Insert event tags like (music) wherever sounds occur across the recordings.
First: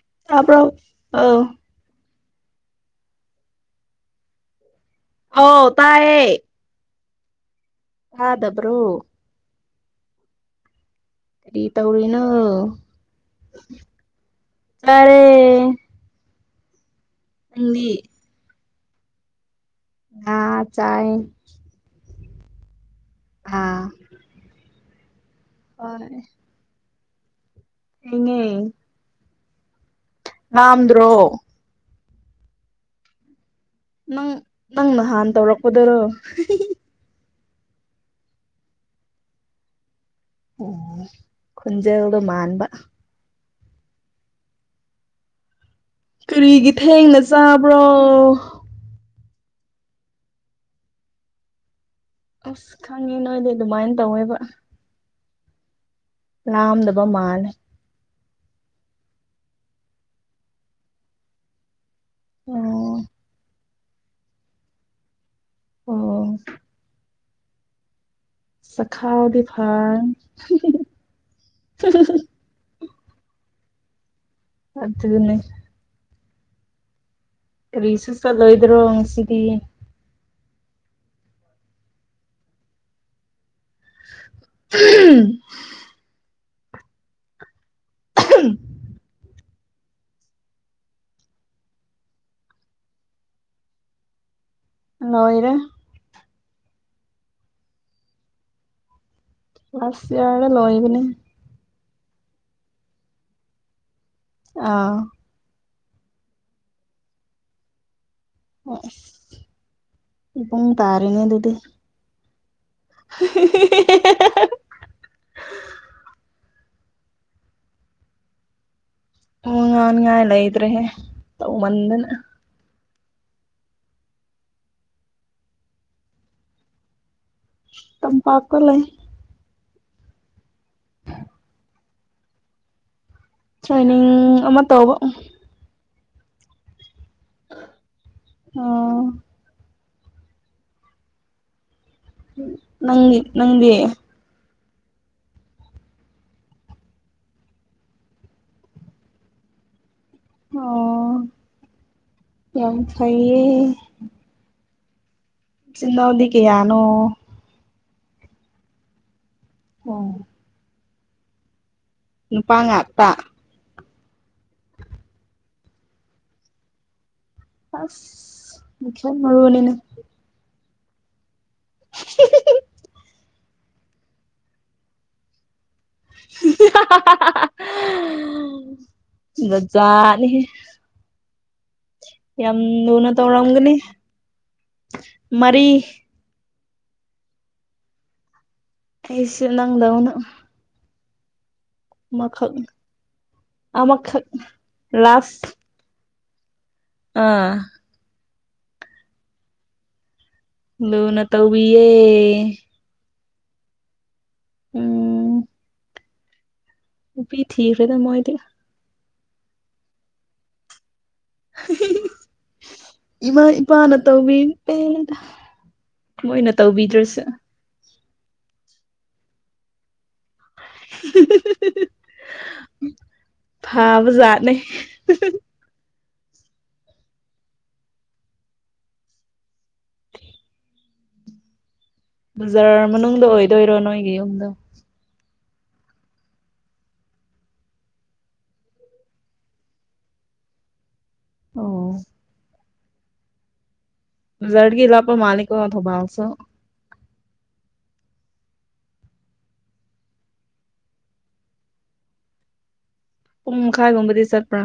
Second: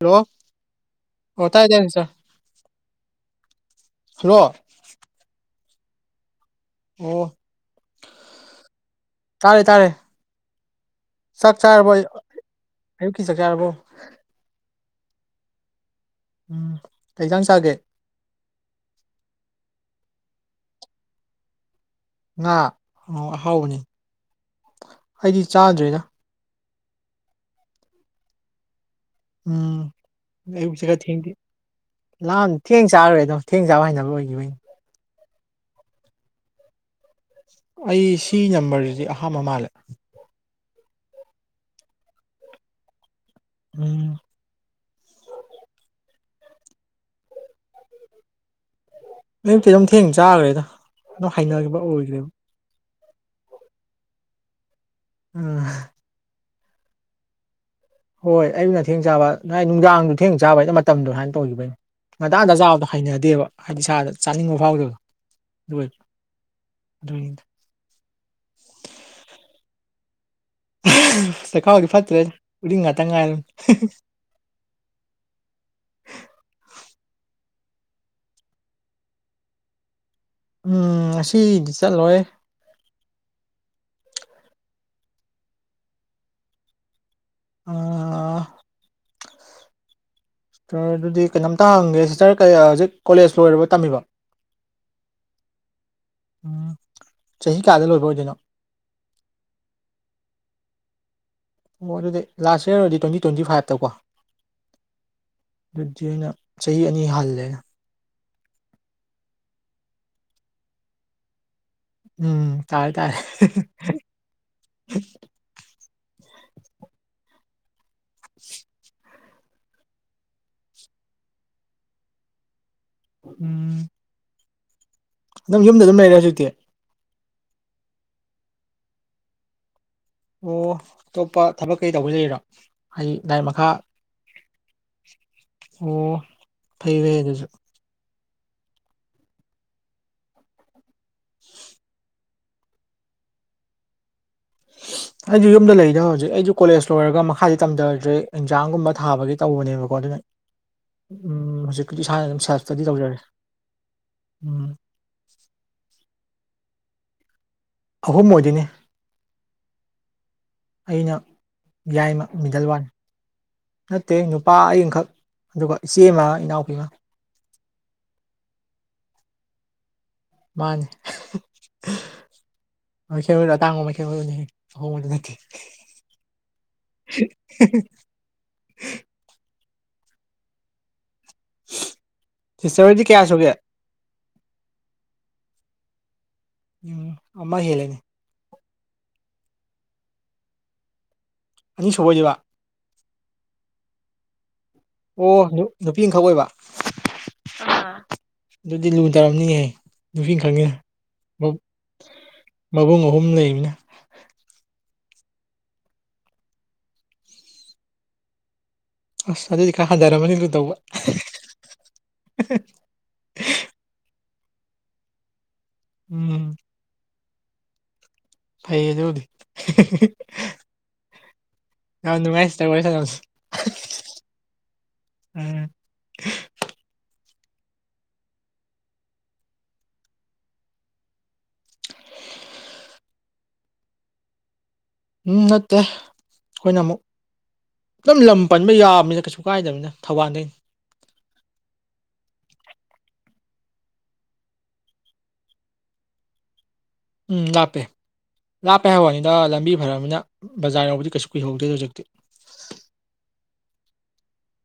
Hello ꯇꯥꯕ꯭ꯔꯣ ꯑꯧ ꯑꯣ ꯇꯥꯏ ꯇꯥꯢ ꯁꯥꯔ ꯍꯜꯂꯣ ꯑꯣ ꯇꯌꯦ ꯑꯣ ꯇꯥꯗꯕ꯭ꯔꯣ ꯇꯥꯔꯦ ꯇꯥꯔꯦ ꯆꯥꯛ ꯀꯔꯤ ꯆꯥꯔꯕꯣ ꯇꯧꯔꯤꯅꯣ ꯑꯌꯨꯛꯀꯤ ꯆꯥꯛ ꯆꯥꯔꯕꯣ ꯇꯔꯦ ꯎꯝ ꯀꯩ ꯏꯟꯁꯥꯡ ꯆꯥꯒꯦ꯫ ꯉꯥ ꯆꯥꯏ꯫ ꯉꯥ ꯑꯍꯥꯎꯕꯅꯤ ꯑꯥ ꯑꯩꯗꯤ ꯆꯥꯗ꯭ꯔꯤꯗ꯫ ꯎ ꯊꯦꯡꯑꯦ ꯎꯝ ꯑꯌꯨꯛꯁꯦ ꯈꯔ ꯂꯥꯝꯗ꯭ꯔꯣ ꯊꯦꯡꯗꯤ ꯂꯥꯟ ꯊꯦꯡ ꯆꯥꯔꯨꯔꯦ ꯑꯗꯨꯝ ꯊꯦꯡ ꯆꯥꯕ ꯍꯩꯅꯅꯕ ꯅꯪ ꯑꯣꯏꯒꯤꯕꯒꯤꯅꯤ ꯅꯪ ꯅꯍꯥꯟ ꯇꯧꯔꯛꯄꯗꯨꯔꯣ (unintelligible) ꯑꯩ ꯁꯤ ꯅꯝꯕꯔꯁꯤꯗꯤ ꯑꯍꯥꯥꯟꯕ ꯃꯥꯜꯂꯦ꯫ ꯑꯣ ꯈꯨꯨꯟꯖꯦꯜꯗꯣ ꯃꯥꯥꯟꯕ꯫ ꯎꯝ ꯀꯔꯤꯒꯤ ꯊꯦꯡꯅ ꯆꯥꯕ꯭ꯔꯣ꯫ ꯑꯌꯨꯛꯇꯤ ꯑꯗꯨꯝ ꯊꯦꯡ ꯆꯥꯈ꯭ꯔꯦꯗ ꯑꯗꯨꯝ ꯍꯩꯅꯈꯤꯕ ꯑꯣꯏꯈ꯭ꯔꯦꯕ꯫ ꯑꯁ ꯈꯪꯉꯤ ꯅꯣꯏꯗꯤ ꯑꯗꯨꯃꯥꯏꯅ ꯇꯧꯌꯦꯕ꯫ ꯎꯝ ꯂꯥꯝꯗꯕ ꯃꯥꯜꯂꯦ ꯍꯣꯏ ꯑꯩꯅꯊꯦꯡ ꯆꯥꯕ ꯅꯥꯏ ꯅꯨꯡꯗꯥꯡꯗꯨꯣ ꯊꯦꯡ ꯆꯥꯕꯩꯩꯅ ꯃꯇꯝꯗꯨ ꯃꯥꯏꯅ ꯇꯧꯈꯤꯕꯒꯤꯅꯤ ꯉꯇꯥꯡꯅ ꯑꯣ ꯆꯥꯕꯗꯣ ꯍꯩꯅꯗꯦꯕ ꯍꯥꯏꯗꯤ ꯏꯁꯥꯗ ꯆꯥꯅꯤꯡꯕ ꯐꯥꯎꯗꯕ ꯑꯗꯨ ꯑꯣꯏꯕ ꯑꯣ ꯑꯗꯨꯅꯤꯗ ꯆꯈꯥꯎꯗꯤ ꯐꯥ (unintelligible) ꯆꯈꯥꯎꯗꯤ ꯐꯠꯇ꯭ꯔꯦ ꯎꯔꯤꯡ ꯉꯥꯛꯇꯪ ꯉꯥꯏꯔ ꯑꯗꯨꯅꯤ ꯀꯔꯤꯁꯨ ꯆꯠꯂꯣꯏꯗ꯭ꯔꯣ ꯉꯁꯤꯗꯤ ꯎꯝ ꯑꯁꯤꯗꯤ ꯆꯠꯂꯣꯏ꯫ (unintelligible) (unintelligible) ꯑ ꯑꯗꯨꯗꯤ ꯀꯩꯅꯣꯝꯇ ꯍꯪꯒꯦ ꯁꯤꯇꯔ ꯀꯌꯥ ꯍꯧꯖꯤꯛ ꯀꯣꯂꯦꯖ ꯂꯣꯏꯔꯕꯣ ꯇꯝꯃꯤꯕꯣ꯫ ꯅꯣꯏꯔꯦ ꯎꯝ ꯆꯍꯤ ꯀꯌꯥꯗ ꯂꯣꯏꯕ ꯑꯣꯏꯗꯣꯏꯅꯣ ꯂꯁ ꯏꯌꯦꯔꯗ ꯂꯣꯏꯕꯅꯦ꯫ ꯑꯣ ꯑꯗꯨꯗꯤ ꯂꯥꯁ ꯏꯌꯔꯗ ꯇ꯭ꯨꯋꯦꯟꯇꯤ ꯇ꯭ꯨꯋꯦꯟꯇꯤ ꯐꯥꯏꯚꯇꯀꯣ꯫ ꯑꯥꯎ ꯑꯗꯨꯗꯤ ꯑꯩꯅ ꯆꯍꯤ ꯑꯅꯤ ꯍꯜꯂꯦ꯫ ꯑꯣ ꯏꯕꯨꯡ ꯇꯥꯔꯦꯅꯦ ꯑꯗꯨꯗꯤ ꯎꯝ ꯇꯥꯔꯦ ꯇꯥꯔꯦ꯫ ꯎ ꯅꯥꯟ ꯉꯏ ꯂꯩꯇ꯭ꯔꯦ ꯍꯦ ꯇꯧ ꯃꯟꯗꯅ ꯎꯝ ꯅꯪ ꯌꯨꯝꯗ ꯑꯗꯨꯝ ꯂꯩꯔꯦ ꯍꯧꯖꯤꯛꯇꯤ ꯇꯝꯄꯥꯛꯄ ꯂꯩ꯫ ꯑꯣ ꯑꯇꯣꯞꯄ ꯊꯕꯛ ꯀꯩ ꯇꯧꯕ ꯂꯩꯔꯣ ꯍꯥꯏꯗꯤ ꯂꯥꯏꯔꯤꯛ ꯃꯈꯥ ꯎꯝ ꯑꯃ ꯇꯧꯕ꯫ ꯑꯣ ꯐꯩ ꯐꯩ ꯑꯗꯨꯁꯨ ꯑꯣ ꯅꯪ ꯅꯪꯗꯤ꯫ (unintelligible) ꯑꯩꯁꯨ ꯌꯨꯝꯗ ꯂꯩꯗ ꯍꯧꯖꯤꯛ ꯑꯩꯁꯨ ꯀꯣꯂꯦꯖ ꯂꯣꯏꯔꯒ ꯃꯈꯥꯗꯤ ꯇꯝꯖꯗ꯭ꯔꯦ ꯑꯦꯛꯖꯥꯝꯒꯨꯝꯕ ꯊꯥꯕꯒꯤ ꯇꯧꯕꯅꯦꯕꯀꯣ ꯑꯗꯨꯅ ꯑꯣ ꯎꯝ ꯍꯧꯖꯤꯛꯄꯨꯗꯤ ꯏꯁꯥꯅ ꯑꯗꯨꯝ ꯁꯦꯜꯞ ꯌꯥꯝ ꯏꯁꯇꯗꯤ ꯇꯧꯖꯔꯦ ꯐꯩꯌꯦ ꯎꯝ ꯆꯤꯟꯅꯥꯎꯗꯤ ꯀꯌꯥꯅꯣ ꯑꯍꯨꯝ ꯑꯣꯏꯗꯣꯏꯅꯤ ꯑꯣ ꯑꯩꯅ ꯌꯥꯏꯃ ꯅꯨꯄꯥ ꯃꯤꯗꯜꯋꯥꯟ ꯉꯥꯛꯇ ꯅꯠꯇꯦ ꯅꯨꯄꯥ ꯑꯤꯡꯈꯛ ꯑꯗꯨꯒ ꯏꯆꯦ ꯑꯃ ꯏꯅꯥꯎꯄꯤ ꯑꯃ ꯑꯁ ꯃ ꯃꯅꯤꯅ ꯃꯥꯅꯤ ꯇꯥꯡꯉ ꯃꯦꯅꯦ ꯑꯍꯣꯡꯕꯗꯨ ꯅꯠꯇꯦ (unintelligible) ꯃꯖꯥꯅꯤ ꯌꯥꯝ ꯁꯤꯁꯇꯔ ꯍꯣꯏꯗꯤ ꯅꯨꯅ ꯀꯌꯥ ꯁꯨꯒꯦ ꯇꯧꯔꯒꯅꯤ ꯃꯔꯤ ꯎ ꯑꯃ ꯍꯦꯜꯂꯅꯤ ꯑꯩꯁꯨ ꯅꯪꯗꯥꯅ ꯑꯅꯤ ꯁꯨꯕ ꯑꯣꯏꯗꯣꯏꯕ ꯃꯈ ꯈ ꯑ ꯃꯈ ꯈ ꯑꯣ ꯅꯨꯄꯤ ꯑꯃꯈꯛ ꯑꯣꯏꯕ ꯑꯥ ꯑꯗꯨꯗꯤ ꯂꯣꯏ ꯇꯔꯝꯅꯤꯍꯦ ꯅꯨꯨꯄꯤ ꯈꯉꯦ ꯂꯣꯅ ꯇꯧꯋꯌꯦ ꯃꯕꯨꯡ ꯑꯍꯨꯝ ꯂꯩꯕꯅ ꯎꯝ ꯎꯕꯤ ꯊꯀ ꯔꯦꯗ ꯃꯣꯗ ꯑꯁ ꯑꯗꯨꯏꯗꯤ ꯈꯔ ꯍꯟꯊꯔꯝꯃꯅꯤꯗꯨ ꯇꯧꯕ ꯏꯃꯥ ꯏꯄꯥꯅ ꯇꯧꯕꯤꯦꯗ ꯎꯝ ꯃꯣꯏꯅ ꯇꯧꯕꯤꯗ꯭ꯔꯁꯨꯦ ꯐꯩꯌꯦꯗ ꯍꯧꯗꯤ ꯑ ꯅꯨꯡꯉꯥꯏꯁꯤ ꯇꯁ ꯐꯥꯕ ꯖꯥꯠꯅꯦ ꯎꯝ ꯕꯖꯥꯔ ꯃꯅꯨꯡꯗ ꯑꯣꯏꯗꯣꯏꯔꯣ ꯅꯣꯏꯒꯤ ꯌꯨꯝꯗꯣ ꯎꯝ ꯅꯠꯇꯦ ꯑꯩꯈꯣꯏꯅ ꯑꯃꯨꯛ ꯑꯗꯨꯝ ꯂꯝ ꯄꯟꯕ ꯌꯥꯕꯃꯤꯅ ꯀꯩꯁꯨ ꯀꯥꯏꯗꯕꯅꯤꯅ ꯊꯧꯕꯥꯜꯗꯩꯩꯅ ꯑꯣ ꯖꯔꯒꯤ ꯏꯂꯄꯥ ꯃꯥꯂꯀꯣ ꯅꯕꯥꯎꯁꯨ ꯎꯝ ꯂꯥꯞꯄꯦ ꯂꯥꯞꯄꯦ ꯍꯥꯏꯕꯅꯤꯗ ꯂꯝꯕꯤ ꯐꯔꯔꯕꯅꯤꯅ ꯕꯖꯥꯔ ꯌꯧꯕꯗꯤ ꯀꯩꯁꯨ ꯀꯨꯏꯍꯧꯗꯦꯗ ꯍꯧꯖꯤꯛꯇꯤ ꯄꯨꯡ ꯃꯈꯥꯏꯒꯨꯝꯕꯗꯤ ꯆꯠꯄ꯭ꯔꯥ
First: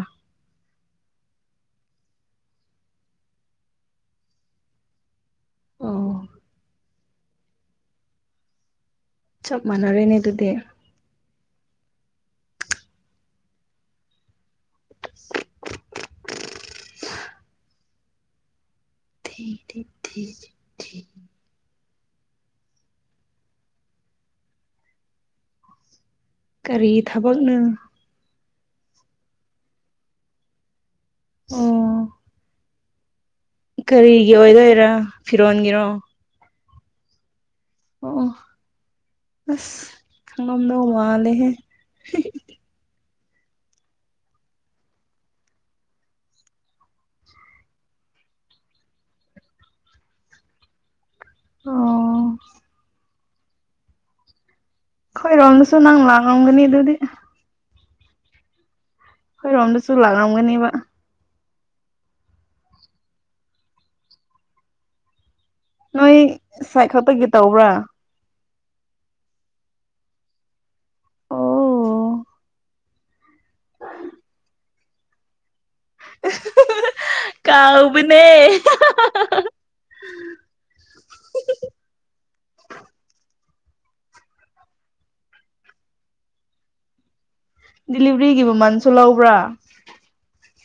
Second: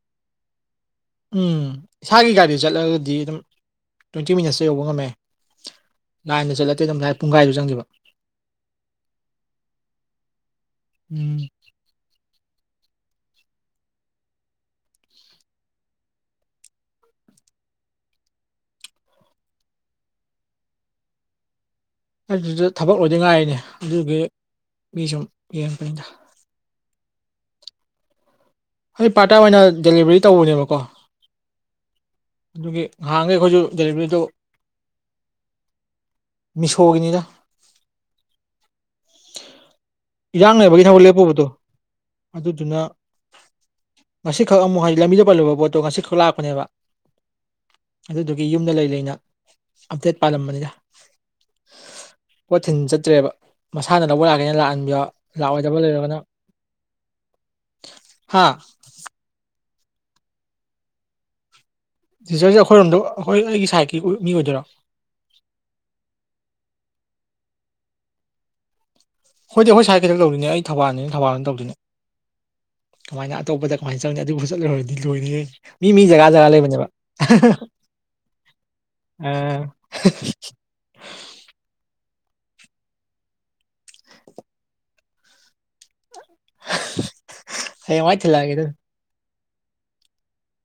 ꯎꯝ ꯏꯁꯥꯒꯤ ꯒꯥꯔꯤ ꯆꯠꯂꯒꯗꯤ ꯑꯗꯨꯝ ꯇ꯭ꯋꯦꯟꯇꯤ ꯃꯤꯅꯠꯁꯇ ꯌꯧꯕ ꯉꯝꯃꯦ ꯑꯣ ꯂꯅꯥꯥꯏꯟꯗ ꯆꯠꯂꯛꯇꯦꯗꯝꯗꯥꯏ ꯄꯨꯡꯈꯥꯏꯗꯨ ꯆꯪꯈꯤꯕ ꯆꯞ ꯃꯥꯟꯅꯔꯦꯅꯦ ꯑꯗꯨꯗꯤ ꯎꯝ (inaudible) (unintelligible) ꯑꯗꯨꯗ ꯊꯕꯛ ꯑꯣꯏꯗꯉꯥꯏꯅꯦ ꯑꯗꯨꯒꯤ ꯃꯤ ꯁꯨꯝ ꯌꯦꯡꯕꯅꯤꯗ ꯀꯒꯥꯔꯤ ꯊꯕꯛꯅ ꯑꯩ ꯄꯥꯔꯠ ꯇꯥꯏꯝ ꯑꯣꯏꯅ ꯗꯦꯂꯤꯕꯔꯤ ꯇꯧꯕꯅꯦꯕꯀꯣ ꯑꯣ ꯑꯗꯨꯒꯤ ꯉꯍꯥꯡꯉꯦ ꯑꯩꯈꯣꯏꯁꯨ ꯗꯦꯂꯤꯚꯔꯤꯗꯣ ꯀꯔꯤꯒꯤ ꯑꯣꯏꯗꯣꯏꯔꯥ ꯐꯤꯔꯣꯟꯒꯤꯔꯣ ꯃꯤꯁꯣꯒꯤꯅꯤꯗ ꯑꯣ ꯑꯣ ꯑꯁ ꯏꯔꯥꯡ ꯈꯪꯂꯝꯗꯧ ꯃꯥꯂꯦꯍꯦ ꯑꯗꯨꯅ ꯉꯁꯤꯈꯛ ꯑꯃꯨꯛ ꯍꯥꯏꯗꯤ ꯂꯝꯕꯤꯗ ꯄꯜꯂꯨꯕ ꯄꯣꯠꯇꯣ ꯉꯁꯤꯈꯛ ꯂꯥꯛꯄꯅꯦꯕ ꯑꯗꯨꯗꯨꯒꯤ ꯌꯨꯝꯗ ꯂꯩ ꯂꯩꯅ ꯑꯞꯗꯦꯠ ꯄꯥꯜꯂꯝꯕꯅꯤꯗ ꯑꯣ ꯀꯣ ꯊꯤꯟ ꯆꯠꯇ꯭ꯔꯦꯕ ꯃꯁꯥꯅ ꯂꯧꯕ ꯂꯥꯛꯀꯦꯅ ꯂꯥꯛꯍꯟꯕꯤꯌꯣ ꯂꯥꯛꯑꯣꯏꯗꯕ ꯑꯩꯈꯣꯏꯔꯣꯝꯗꯁꯨ ꯅꯪ ꯂꯥꯛꯂꯝꯝꯒꯅꯤ ꯑꯗꯨꯗꯤ ꯍꯥꯥ ꯍꯣꯏꯔꯣꯝꯗꯁꯨ ꯂꯥꯛꯂꯝꯝꯒꯅꯦꯕ ꯇꯤꯖꯔꯁꯦ ꯑꯩꯈꯣꯏꯔꯣꯝꯗ ꯑꯩꯈꯣꯏ ꯑꯩꯒꯤ ꯁꯥꯏꯠꯀꯤ ꯃꯤ ꯑꯣꯏꯗꯣꯏꯔꯣ ꯅꯣꯏ ꯁꯥꯏ ꯈꯛꯇꯒꯤ ꯇꯧꯕ꯭ꯔꯥ ꯍꯣꯏꯗꯤ ꯑꯩꯣꯏꯥꯏ ꯀꯩꯊ ꯇꯧꯗꯨꯅꯦ ꯑꯩ ꯊꯕꯥꯜꯅꯤꯅꯦ ꯊꯜꯅ ꯇꯧꯗꯨꯅꯦ ꯀꯃꯥꯏꯅ ꯑꯇꯣꯞꯄꯗ ꯀꯃꯥꯏꯅ ꯆꯪꯅꯤ ꯑꯗꯨꯕꯨ ꯆꯠꯂꯨꯔꯗꯤ ꯂꯣꯏꯔꯌꯦ ꯃꯤ ꯃꯤ ꯖꯒꯥ ꯖꯒꯥ ꯂꯩꯕꯅꯦꯕ ꯀꯥꯎꯕꯅꯦ ꯑ ꯍꯌꯦꯡꯋꯥꯏ ꯗꯤꯂꯤꯚꯔꯤꯒꯤ ꯊꯤꯜꯂꯛꯑꯒꯦ ꯃꯃꯜꯁꯨ ꯂꯧꯕ꯭ꯔꯥ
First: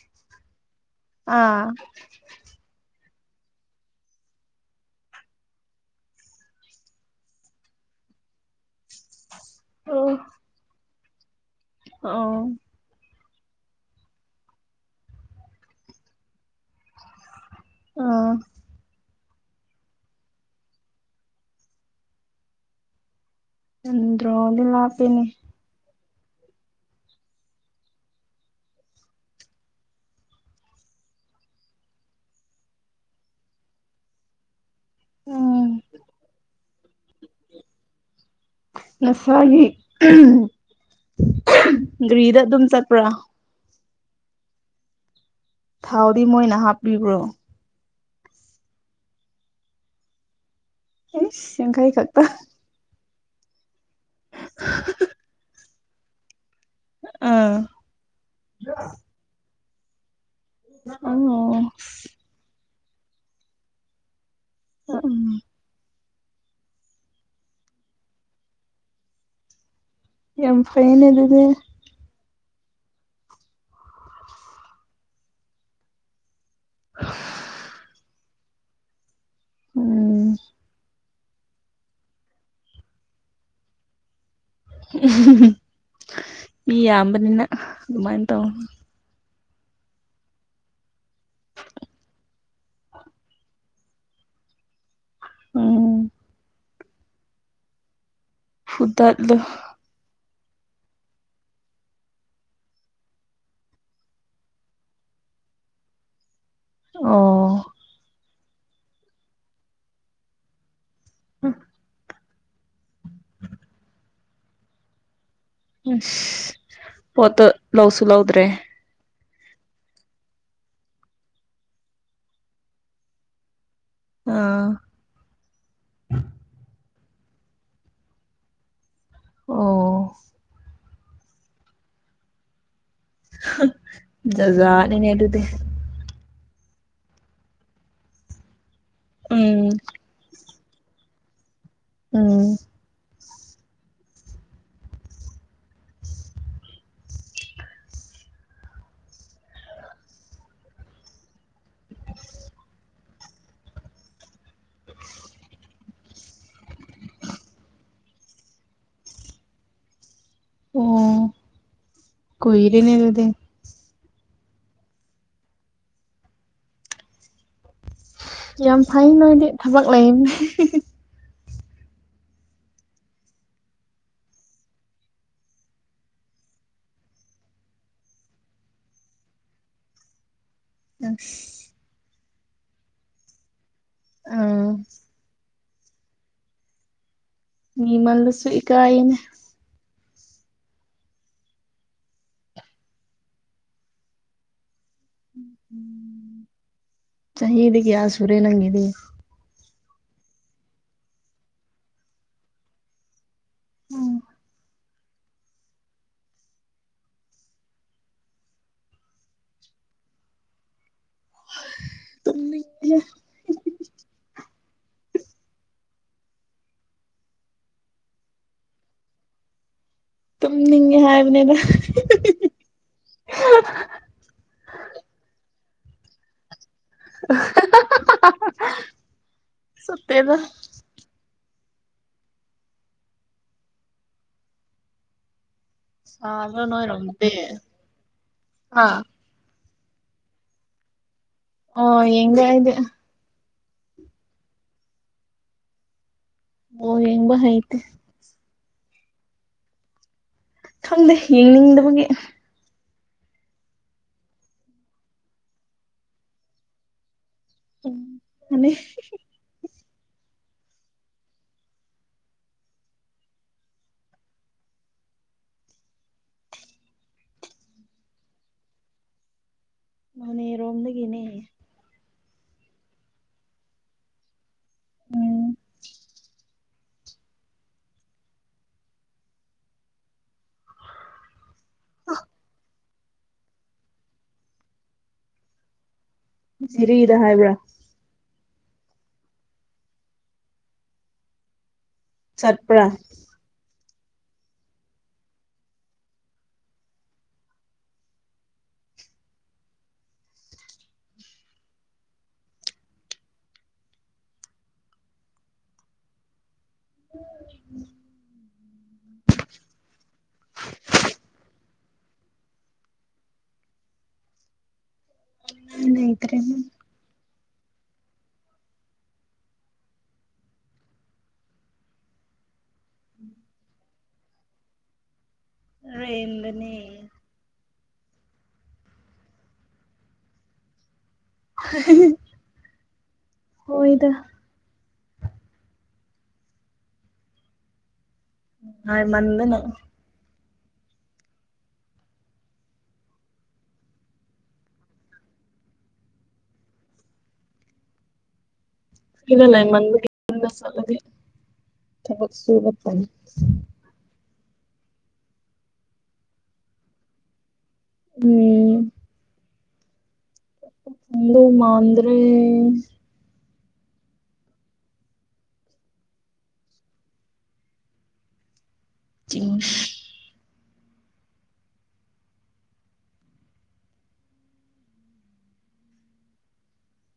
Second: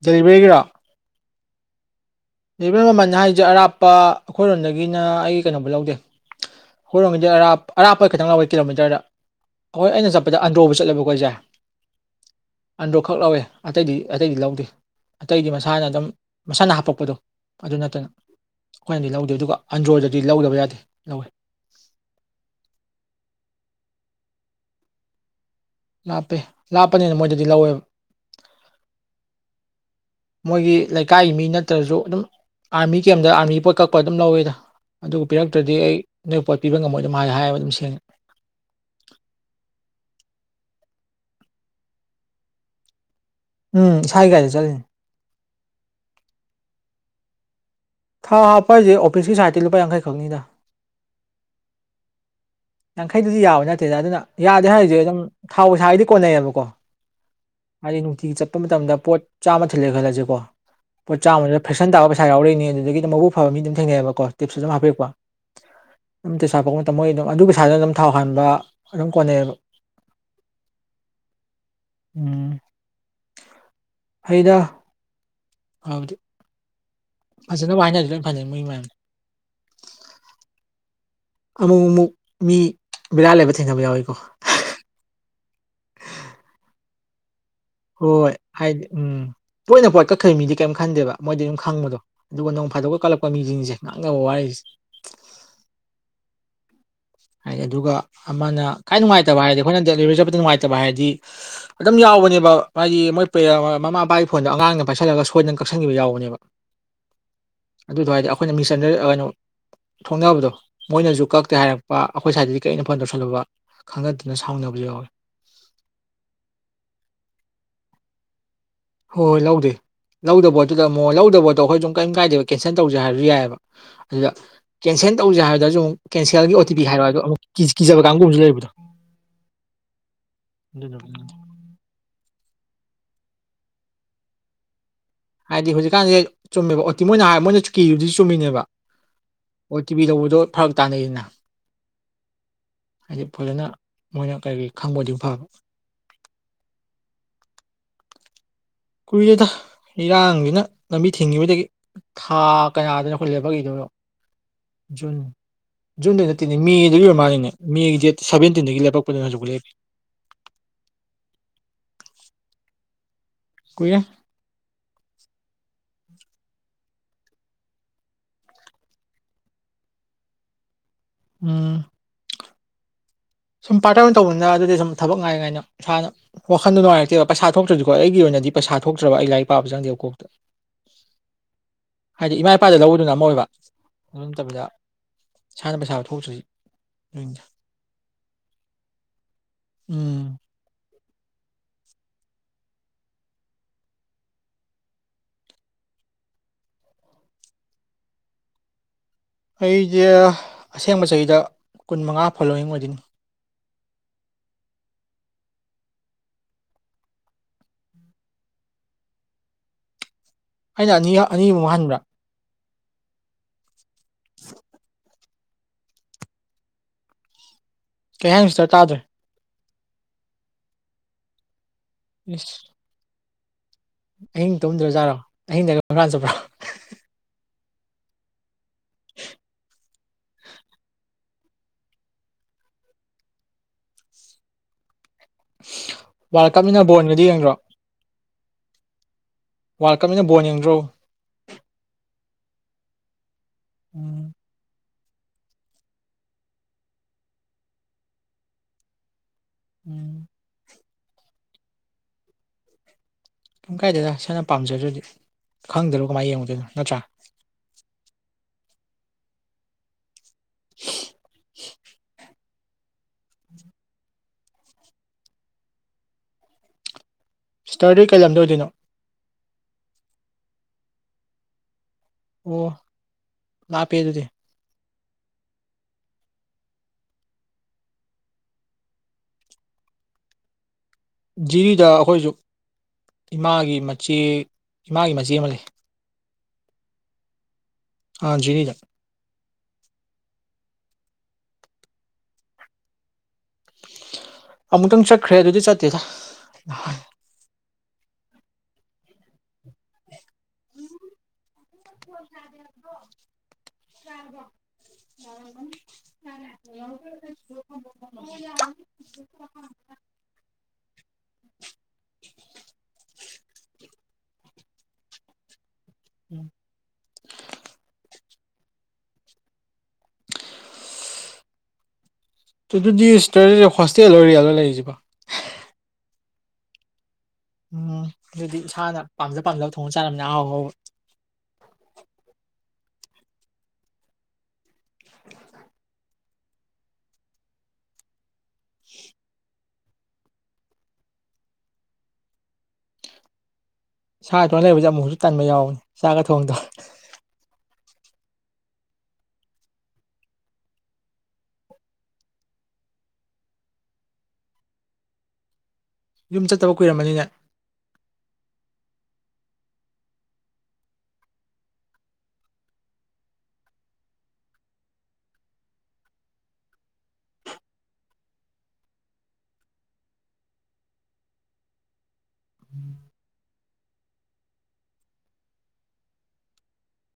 ꯗꯂꯤꯕꯒꯔꯥ ꯑꯥ ꯕꯦꯝ ꯃꯃꯜ ꯍꯥꯏꯁꯦ ꯑꯔꯥꯞꯄ ꯑꯩꯈꯣꯏꯔꯣꯝꯗꯒꯤꯅ ꯑꯩꯒꯤ ꯀꯩꯅꯣꯕꯨ ꯂꯧꯗꯦ ꯍꯣꯔꯣꯡꯝꯁꯦ ꯑꯔꯞ ꯑꯔꯥꯄ ꯈꯪ ꯂꯧꯋꯦ ꯀꯤꯂꯣꯃꯤꯇꯔꯗ ꯍꯣꯏ ꯑꯩꯅ ꯆꯠꯄꯗ ꯑꯟꯗ꯭ꯔꯣꯕꯨ ꯆꯠꯂꯦꯕ ꯑꯩꯈꯣꯏꯁꯦ ꯑꯣ ꯑꯟꯗ꯭ꯔꯣ ꯈꯛ ꯂꯧꯋꯦ ꯑꯇꯩꯗꯤ ꯑꯇꯩꯗꯤ ꯂꯧꯗꯦ ꯑꯇꯩꯗꯤ ꯃꯁꯥꯅ ꯑꯗꯨꯝ ꯃꯁꯥꯅ ꯍꯥꯄꯛꯄꯗꯣ ꯑꯗꯨ ꯅꯠꯇꯅ ꯑꯥ ꯑꯩꯈꯣꯏꯅꯗꯤ ꯂꯧꯗꯦ ꯑꯗꯨꯒ ꯑꯟꯗ꯭ꯔꯣꯗꯗꯤ ꯂꯧꯗꯕ ꯌꯥꯗꯦ ꯂꯧꯋꯦ ꯅ ꯔꯣꯗ ꯂꯄꯅꯦꯅꯤ ꯂꯥꯞꯄꯦ ꯂꯥꯞꯄꯅꯤꯅ ꯃꯣꯏꯗꯗꯤ ꯂꯧꯋꯦꯕ ꯃꯣꯏꯒꯤ ꯂꯩꯀꯥꯏꯒꯤ ꯃꯤ ꯅꯠꯇ꯭ꯔꯁꯨ ꯑꯗꯨꯝ ꯑꯥꯔꯃꯤ ꯀꯦꯝꯗ ꯑꯥꯔꯃꯤ ꯄꯣꯠ ꯀꯛꯄ ꯑꯗꯨꯝ ꯂꯧꯋꯦꯗ ꯑꯗꯨꯒ ꯎꯝ ꯄꯤꯔꯛꯇ꯭ꯔꯗꯤ ꯑꯩ ꯅꯣꯏ ꯄꯣꯠ ꯄꯤꯕ ꯉꯝꯃꯣꯏ ꯑꯗꯨꯝ ꯍꯥꯏ ꯍꯥꯏꯕ ꯑꯗꯨꯝ ꯁꯦꯡꯉꯦ ꯉꯁꯥꯏꯒꯤ ꯒ꯭ꯔꯤꯗ ꯑꯗꯨꯝ ꯆꯠꯄ꯭ꯔꯥ ꯎꯝ ꯏꯁꯥꯒꯤꯒꯥꯥꯏꯗ ꯆꯠꯂꯤꯅꯦ ꯊꯥꯎꯗꯤ ꯃꯣꯏꯅ ꯍꯥꯞꯄꯤꯕ꯭ꯔꯣ ꯊꯥ ꯍꯥꯞꯄ ꯍꯥꯏꯁꯦ ꯑꯣꯐꯤꯁꯀꯤ ꯁꯥꯏꯠꯇꯤ ꯂꯨꯄꯥ ꯌꯥꯡꯈꯩꯈꯛꯅꯤꯗ ꯑꯦꯁ ꯁꯪꯀ ꯍ ꯈꯥꯛꯄ ꯌꯥꯡꯈꯩꯗꯨꯗꯤ ꯌꯥꯕ ꯅꯠꯇꯦꯗ ꯑꯗꯨꯅ ꯌꯥꯗꯦ ꯍꯥꯏꯔꯤꯁꯦ ꯑꯗꯨꯝ ꯊꯥꯎꯁꯥꯗꯤ ꯀꯣꯟꯅꯩꯌꯦꯕꯀꯣ ꯑꯥ ꯍꯥꯏꯗꯤ ꯅꯨꯡꯇꯤꯒꯤ ꯆꯠꯄ ꯃꯇꯝꯗ ꯄꯣꯠ ꯆꯥꯝꯃ ꯊꯜꯂꯦ ꯈꯜꯂꯁꯤꯦꯀꯣ ꯄꯣꯠ ꯆꯥꯝꯃꯗ ꯑꯣ ꯐꯦꯁꯟ ꯇꯥꯕ ꯄꯩꯁꯥ ꯌꯥꯎꯔꯛꯏꯅꯤ ꯑꯗꯨꯗꯒꯤ ꯑꯗꯨꯝ ꯃꯕꯨꯎ ꯐꯕ ꯃꯤ ꯑꯗꯨꯝ ꯊꯦꯡꯅꯩꯑꯕꯀꯣ ꯇꯤꯞꯁꯁꯨ ꯑꯗꯨꯝ ꯍꯥꯞꯄꯤꯔꯛꯄ ꯎꯝ ꯑꯝꯇꯁꯥ ꯄꯣꯛꯄ ꯃꯇꯝ ꯃꯣꯏ ꯑꯗꯨꯝ ꯑꯗꯨ ꯄꯩꯁꯥꯗꯅ ꯑꯗꯨꯝ ꯊꯥꯎ ꯍꯟꯕ ꯑꯗꯨꯝ ꯀꯣꯟꯅꯩꯌꯦꯕ ꯌꯥꯝ ꯐꯥꯏꯟꯗꯗꯤ ꯎꯝ ꯍꯗ ꯍꯥꯏꯗꯤ ꯍ ꯐꯖꯅꯕ ꯋꯥ ꯍꯥꯏꯅꯗꯤ ꯂꯣꯏ ꯐꯅꯩ ꯃꯣꯏ ꯃꯌꯥꯝꯅ ꯎꯝ ꯑꯃꯨꯛ ꯑꯃꯨꯛ ꯃꯤ ꯕꯦꯔꯥ ꯂꯩꯕ ꯊꯦꯡꯅꯕ ꯌꯥꯎꯏꯤꯀꯣ ꯎ ꯌꯥꯕꯅꯤꯅ ꯍꯣꯏ ꯍꯥꯏꯗꯤ ꯎꯝ ꯄꯣꯏꯅ ꯄꯣꯏ ꯀꯛꯈ꯭ꯔꯣꯏ ꯃꯤꯗꯤ ꯀꯔꯤꯝ ꯈꯟꯗꯦꯕ ꯃꯣꯏꯗꯤ ꯑꯗꯨꯝ ꯈꯪꯕꯗꯣ ꯑꯗꯨꯒ ꯅꯣꯡ ꯐꯥꯗꯣꯛꯒ ꯀꯜꯂꯛꯄ ꯃꯤꯁꯤꯡꯁꯦ ꯉꯥꯡꯅꯕ ꯋꯥꯔꯤꯁꯦ ꯎꯝ ꯍꯥꯏꯗꯤ ꯑꯗꯨꯒ ꯑꯃꯅ ꯈꯗꯥꯏ ꯐꯨꯗꯠꯂꯨ ꯅꯨꯡꯉꯥꯏꯇꯕ ꯍꯥꯏꯔꯗꯤ ꯑꯩꯈꯣꯏꯅ ꯗꯦꯂꯤꯕꯔꯤ ꯆꯠꯄꯗ ꯅꯨꯡꯉꯥꯏꯇꯕ ꯍꯥꯏꯔꯗꯤ ꯑꯗꯨꯝ ꯌꯥꯎꯕꯅꯦꯕ ꯃꯥꯗꯤ ꯃꯣꯏ ꯄꯦ ꯃꯃꯥ ꯃꯄꯥꯒꯤ ꯐꯣꯟꯗꯣ ꯑꯉꯥꯡꯅ ꯄꯥꯏꯁꯜꯂꯒ ꯁꯣꯏꯗꯅ ꯀꯛꯁꯟꯈꯤꯕ ꯌꯥꯎꯕꯅꯦꯕ ꯑ ꯑꯣ ꯑꯗꯨꯗꯣ ꯍꯥꯏꯗꯤ ꯑꯩꯈꯣꯏꯅ ꯃꯤꯁꯟꯗ ꯀꯩꯅꯣ ꯊꯣꯡꯅꯕꯗꯣ ꯃꯣꯏꯅꯁꯨ ꯀꯛꯇꯦ ꯍꯥꯏꯔꯔꯕꯄ ꯑꯩꯈꯣꯏ ꯁꯥꯏꯗꯗꯤ ꯀꯔꯤꯩꯅ ꯐꯣꯟ ꯇꯧꯁꯜꯂꯨꯕ ꯈꯪꯅꯗꯅ ꯁꯥꯎꯅꯕꯁꯨ ꯌꯥꯎꯋꯤ ꯎ ꯄꯣꯠꯇ ꯂꯧꯧꯁꯨ ꯂꯧꯗ꯭ꯔꯦ ꯍꯣꯏ ꯍꯣꯏ ꯂꯧꯗꯦ ꯂꯧꯗ ꯄꯣꯠꯇꯨꯗ ꯑꯃꯨꯛ ꯂꯧꯗ ꯄꯣꯠꯇꯣ ꯑꯩꯈꯣꯏ ꯁꯨꯝ ꯀꯔꯤꯝ ꯀꯥꯏꯗꯦꯕ ꯀꯦꯟꯁꯦꯜ ꯇꯧꯁꯦ ꯍꯥꯏꯔꯁꯨ ꯌꯥꯏꯑꯕ ꯑꯗꯨꯗ ꯑꯥ ꯀꯦꯟꯁꯦꯟ ꯇꯧꯁꯦ ꯍꯥꯏꯕꯗꯁꯨ ꯑꯃꯨꯛ ꯀꯦꯟꯁꯦꯜꯒꯤ ꯑꯣ ꯇꯤ ꯄꯤ ꯍꯥꯏꯔꯣ ꯑ ꯑꯃ ꯀꯤꯖꯕ ꯀꯥꯡꯒꯨꯝꯕꯁꯨ ꯂꯩꯕꯗꯣ ꯑꯣ ꯑꯗꯨꯗꯣ ꯖꯥꯠ ꯖꯥꯠ ꯅꯤꯅꯦ (unintelligible) ꯍꯥꯏꯗꯤ ꯍꯧꯖꯤꯛꯀꯥꯟꯖꯦ ꯆꯨꯝꯃꯦꯕ ꯑꯣꯇꯤ ꯃꯣꯏꯅ ꯍꯥꯏ ꯃꯣꯏꯅ ꯀꯤꯔꯤꯕꯗꯨꯖꯨ ꯆꯨꯝꯃꯤꯅꯦꯕ ꯎꯝ ꯑꯣ ꯇꯤ ꯚꯤ ꯇꯧꯕꯗꯣ ꯐꯔꯛ ꯇꯥꯅꯩꯗꯅ ꯎꯝ ꯍꯥꯏꯗꯤ ꯐꯖꯅ ꯃꯣꯏꯅ ꯀꯔꯤ ꯈꯪꯕ ꯑꯣꯏꯗꯤ ꯐꯕ ꯀꯨꯏꯔꯦꯗ ꯏꯔꯥꯡꯖꯤꯅ ꯂꯝꯕꯤ ꯊꯤꯡꯒꯤꯕꯗꯒꯤ ꯊꯥ ꯀꯌꯥꯗ (unintelligible) ꯈꯨꯜꯂꯦꯕꯒꯤꯗꯨꯔꯣ ꯖꯨꯟ ꯖꯨꯟꯗꯩ ꯅꯠꯇꯦꯅꯦ ꯃꯦꯗꯒꯤ ꯑꯣꯏꯔ ꯃꯥꯜꯂꯦꯅꯦ ꯃꯦꯒꯤ ꯗꯦꯠ ꯁꯕꯦꯟꯇꯤꯟꯗꯒꯤ ꯂꯦꯞꯄꯛꯄꯗꯨꯅ ꯍꯧꯖꯤꯛꯄꯧ ꯂꯦꯞꯄꯤ ꯑꯣ ꯀꯨꯏꯔꯦꯅꯦ ꯑꯗꯨꯗꯤ ꯀꯨꯏꯔꯦ ꯌꯥꯝ ꯐꯩ ꯅꯣꯏꯗꯤ ꯊꯕꯛ ꯂꯩꯅꯤ ꯎꯝ ꯁꯨꯝ ꯄꯥꯔꯠꯇꯔ ꯑꯣꯏꯅ ꯇꯧꯕꯅꯤꯅ ꯑꯗꯨꯗꯤ ꯁꯨꯝ ꯊꯕꯛ ꯉꯥꯏ ꯉꯥꯏꯅ ꯏꯁꯥꯅ ꯋꯥꯈꯟꯗꯨ ꯅꯨꯡꯉꯥꯏꯔꯛꯇꯦꯕ ꯄꯩꯁꯥ ꯊꯣꯛꯇ꯭ꯔꯗꯤꯀꯣ ꯑꯩꯒꯤ ꯑꯣꯏꯅꯗꯤ ꯄꯩꯁꯥ ꯊꯣꯛꯇ꯭ꯔꯕ ꯑꯩ ꯂꯥꯏꯔꯤꯛ ꯄꯥꯕ ꯆꯪꯗꯦꯕ ꯀꯣꯛꯇ (unintelligible) ꯍꯥꯏꯗꯤ ꯏꯃꯥ ꯏꯄꯥꯗꯩ ꯂꯧꯕꯗꯨꯅ ꯑꯃ ꯑꯣꯏꯕ ꯑꯗꯨ ꯅꯠꯇꯕꯤꯗ ꯑꯥ ꯏꯁꯥꯅ ꯄꯩꯁꯥ ꯊꯣꯛꯇ꯭ꯔꯨꯏ ꯎꯝ ꯅꯤꯃꯜꯂꯁꯨ ꯏꯀꯥꯏꯅꯦ ꯎꯝ ꯆꯍꯤꯗꯤ ꯀꯌꯥ ꯁꯨꯔꯦ ꯅꯪꯒꯤꯗꯤ ꯑꯩꯖꯦ ꯑꯁꯦꯡꯕ ꯆꯍꯤꯗ ꯀꯨꯟ ꯃꯉꯥ ꯐꯣꯂꯣꯋꯤꯡ ꯑꯣꯏꯗꯣꯏꯅꯤ ꯎꯝ ꯑꯩꯅ ꯑꯅꯤ ꯑꯅꯤꯃꯨꯛ ꯍꯟꯕ꯭ꯔꯥ (unintelligible) (unintelligible) ꯀꯩ ꯍꯥꯏꯅꯣ ꯁꯤꯁꯇꯔ ꯇꯥ꯭ꯗꯔꯦ ꯇꯨꯝꯅꯤꯡꯉꯦ (unintelligible) ꯍꯥꯏꯕꯅꯤꯗ ꯏꯁ ꯑꯍꯤꯡ ꯇꯨꯝꯗ꯭ꯔ ꯖꯥꯔꯣ ꯑꯍꯤꯡꯗꯒ ꯍꯨꯔꯥꯟ ꯆꯠꯄ꯭ꯔꯣ (unintelligible) ꯆꯠꯇꯦꯗ ꯋꯥꯔꯜ ꯁꯥꯕ꯭ꯔꯣ ꯀꯞꯅꯤꯅ ꯕꯣꯟꯒꯗꯤ ꯅꯣꯏꯔꯣꯝꯗꯤ ꯌꯦꯡꯗ꯭ꯔꯣ ꯑꯥ ꯋꯥꯔꯜ ꯀꯞꯅꯤꯅ ꯕꯣꯟ ꯌꯦꯡꯗ꯭ꯔꯣ ꯑꯣ ꯌꯦꯡꯗꯦ ꯑꯩꯗꯤ ꯎꯝ ꯕꯣꯜ ꯌꯦꯡꯕ ꯍꯩꯇꯦ ꯎꯝ ꯈꯪꯗꯦ ꯌꯦꯡꯅꯤꯡꯗꯕꯒꯤ ꯄꯨꯡ ꯀꯥꯏꯗꯦꯗ ꯏꯁꯥꯅ ꯄꯥꯝꯖꯗ꯭ꯔꯗꯤ ꯈꯪꯗ꯭ꯔꯒꯕꯣ ꯀꯃꯥꯏꯅ ꯌꯦꯡꯉꯨꯗꯣꯏꯅꯣ ꯅꯠꯇ꯭꯭ꯔꯥ ꯎ ꯃꯅꯤ (unintelligible) ꯏꯁꯇꯔꯗꯤ ꯀꯩ ꯂꯝꯗꯩ ꯑꯣꯏꯗꯣꯏꯅꯣ ꯅꯣꯅꯦ ꯔꯣꯝꯗꯒꯤꯅꯦ ꯑꯣ ꯂꯥꯞꯄꯦ ꯑꯗꯨꯗꯤ ꯎꯝ ꯖꯤꯔꯤꯗ ꯑꯩꯈꯣꯏꯖꯨ ꯏꯃꯥꯒꯤ ꯃꯆꯦ ꯏꯃꯥꯒꯤ ꯃꯆꯦ ꯑꯃ ꯂꯩ ꯖꯤꯔꯤꯗ ꯍꯥꯏꯕ꯭ꯔꯥ ꯑꯥ ꯖꯤꯔꯤꯗ ꯆꯠꯄ꯭ꯔꯥ꯫ ꯑꯃꯨꯛꯇꯪ ꯆꯠꯈ꯭ꯔꯦ ꯑꯗꯨꯗꯤ ꯆꯠꯇꯦꯗ꯫ (unintelligible) (unintelligible) (unintelligible) ꯑꯗꯨꯗꯤ ꯁꯤꯁꯇ ꯍꯣꯁꯇꯦꯜ ꯔꯦꯟꯂꯣ ꯂꯩꯔꯤꯁꯤꯕꯣ꯫ ꯔꯦꯟꯗꯅꯦ꯫ ꯎꯝ ꯑꯗꯨꯗꯤ ꯏꯁꯥꯅ ꯄꯥꯝꯖ ꯄꯥꯝꯖꯕ ꯊꯣꯡ (unintelligible) ꯑꯍꯥꯎ ꯍꯥꯎꯕ꯫ ꯍꯣꯏꯗ꯫ (unintelligible) ꯃꯥꯟ ꯃꯟꯗꯅ꯫ ꯁꯥꯇꯧꯔꯒ ꯂꯩꯔꯝꯕꯁꯦ ꯑꯃꯨꯛꯁꯨ ꯑꯃꯨꯛꯁꯨ ꯇꯟꯕ ꯌꯥꯎꯕꯅꯦ ꯆꯥꯛꯒ ꯊꯣꯡ (unintelligible) (unintelligible) ꯌꯨꯝ ꯆꯠꯇꯕ ꯀꯨꯏꯔꯝꯃꯅꯤꯅꯦ꯫ ꯎꯝ꯫ ꯍꯟꯗꯧ ꯃꯥꯟꯗ꯭ꯔꯦ꯫ (unintelligible)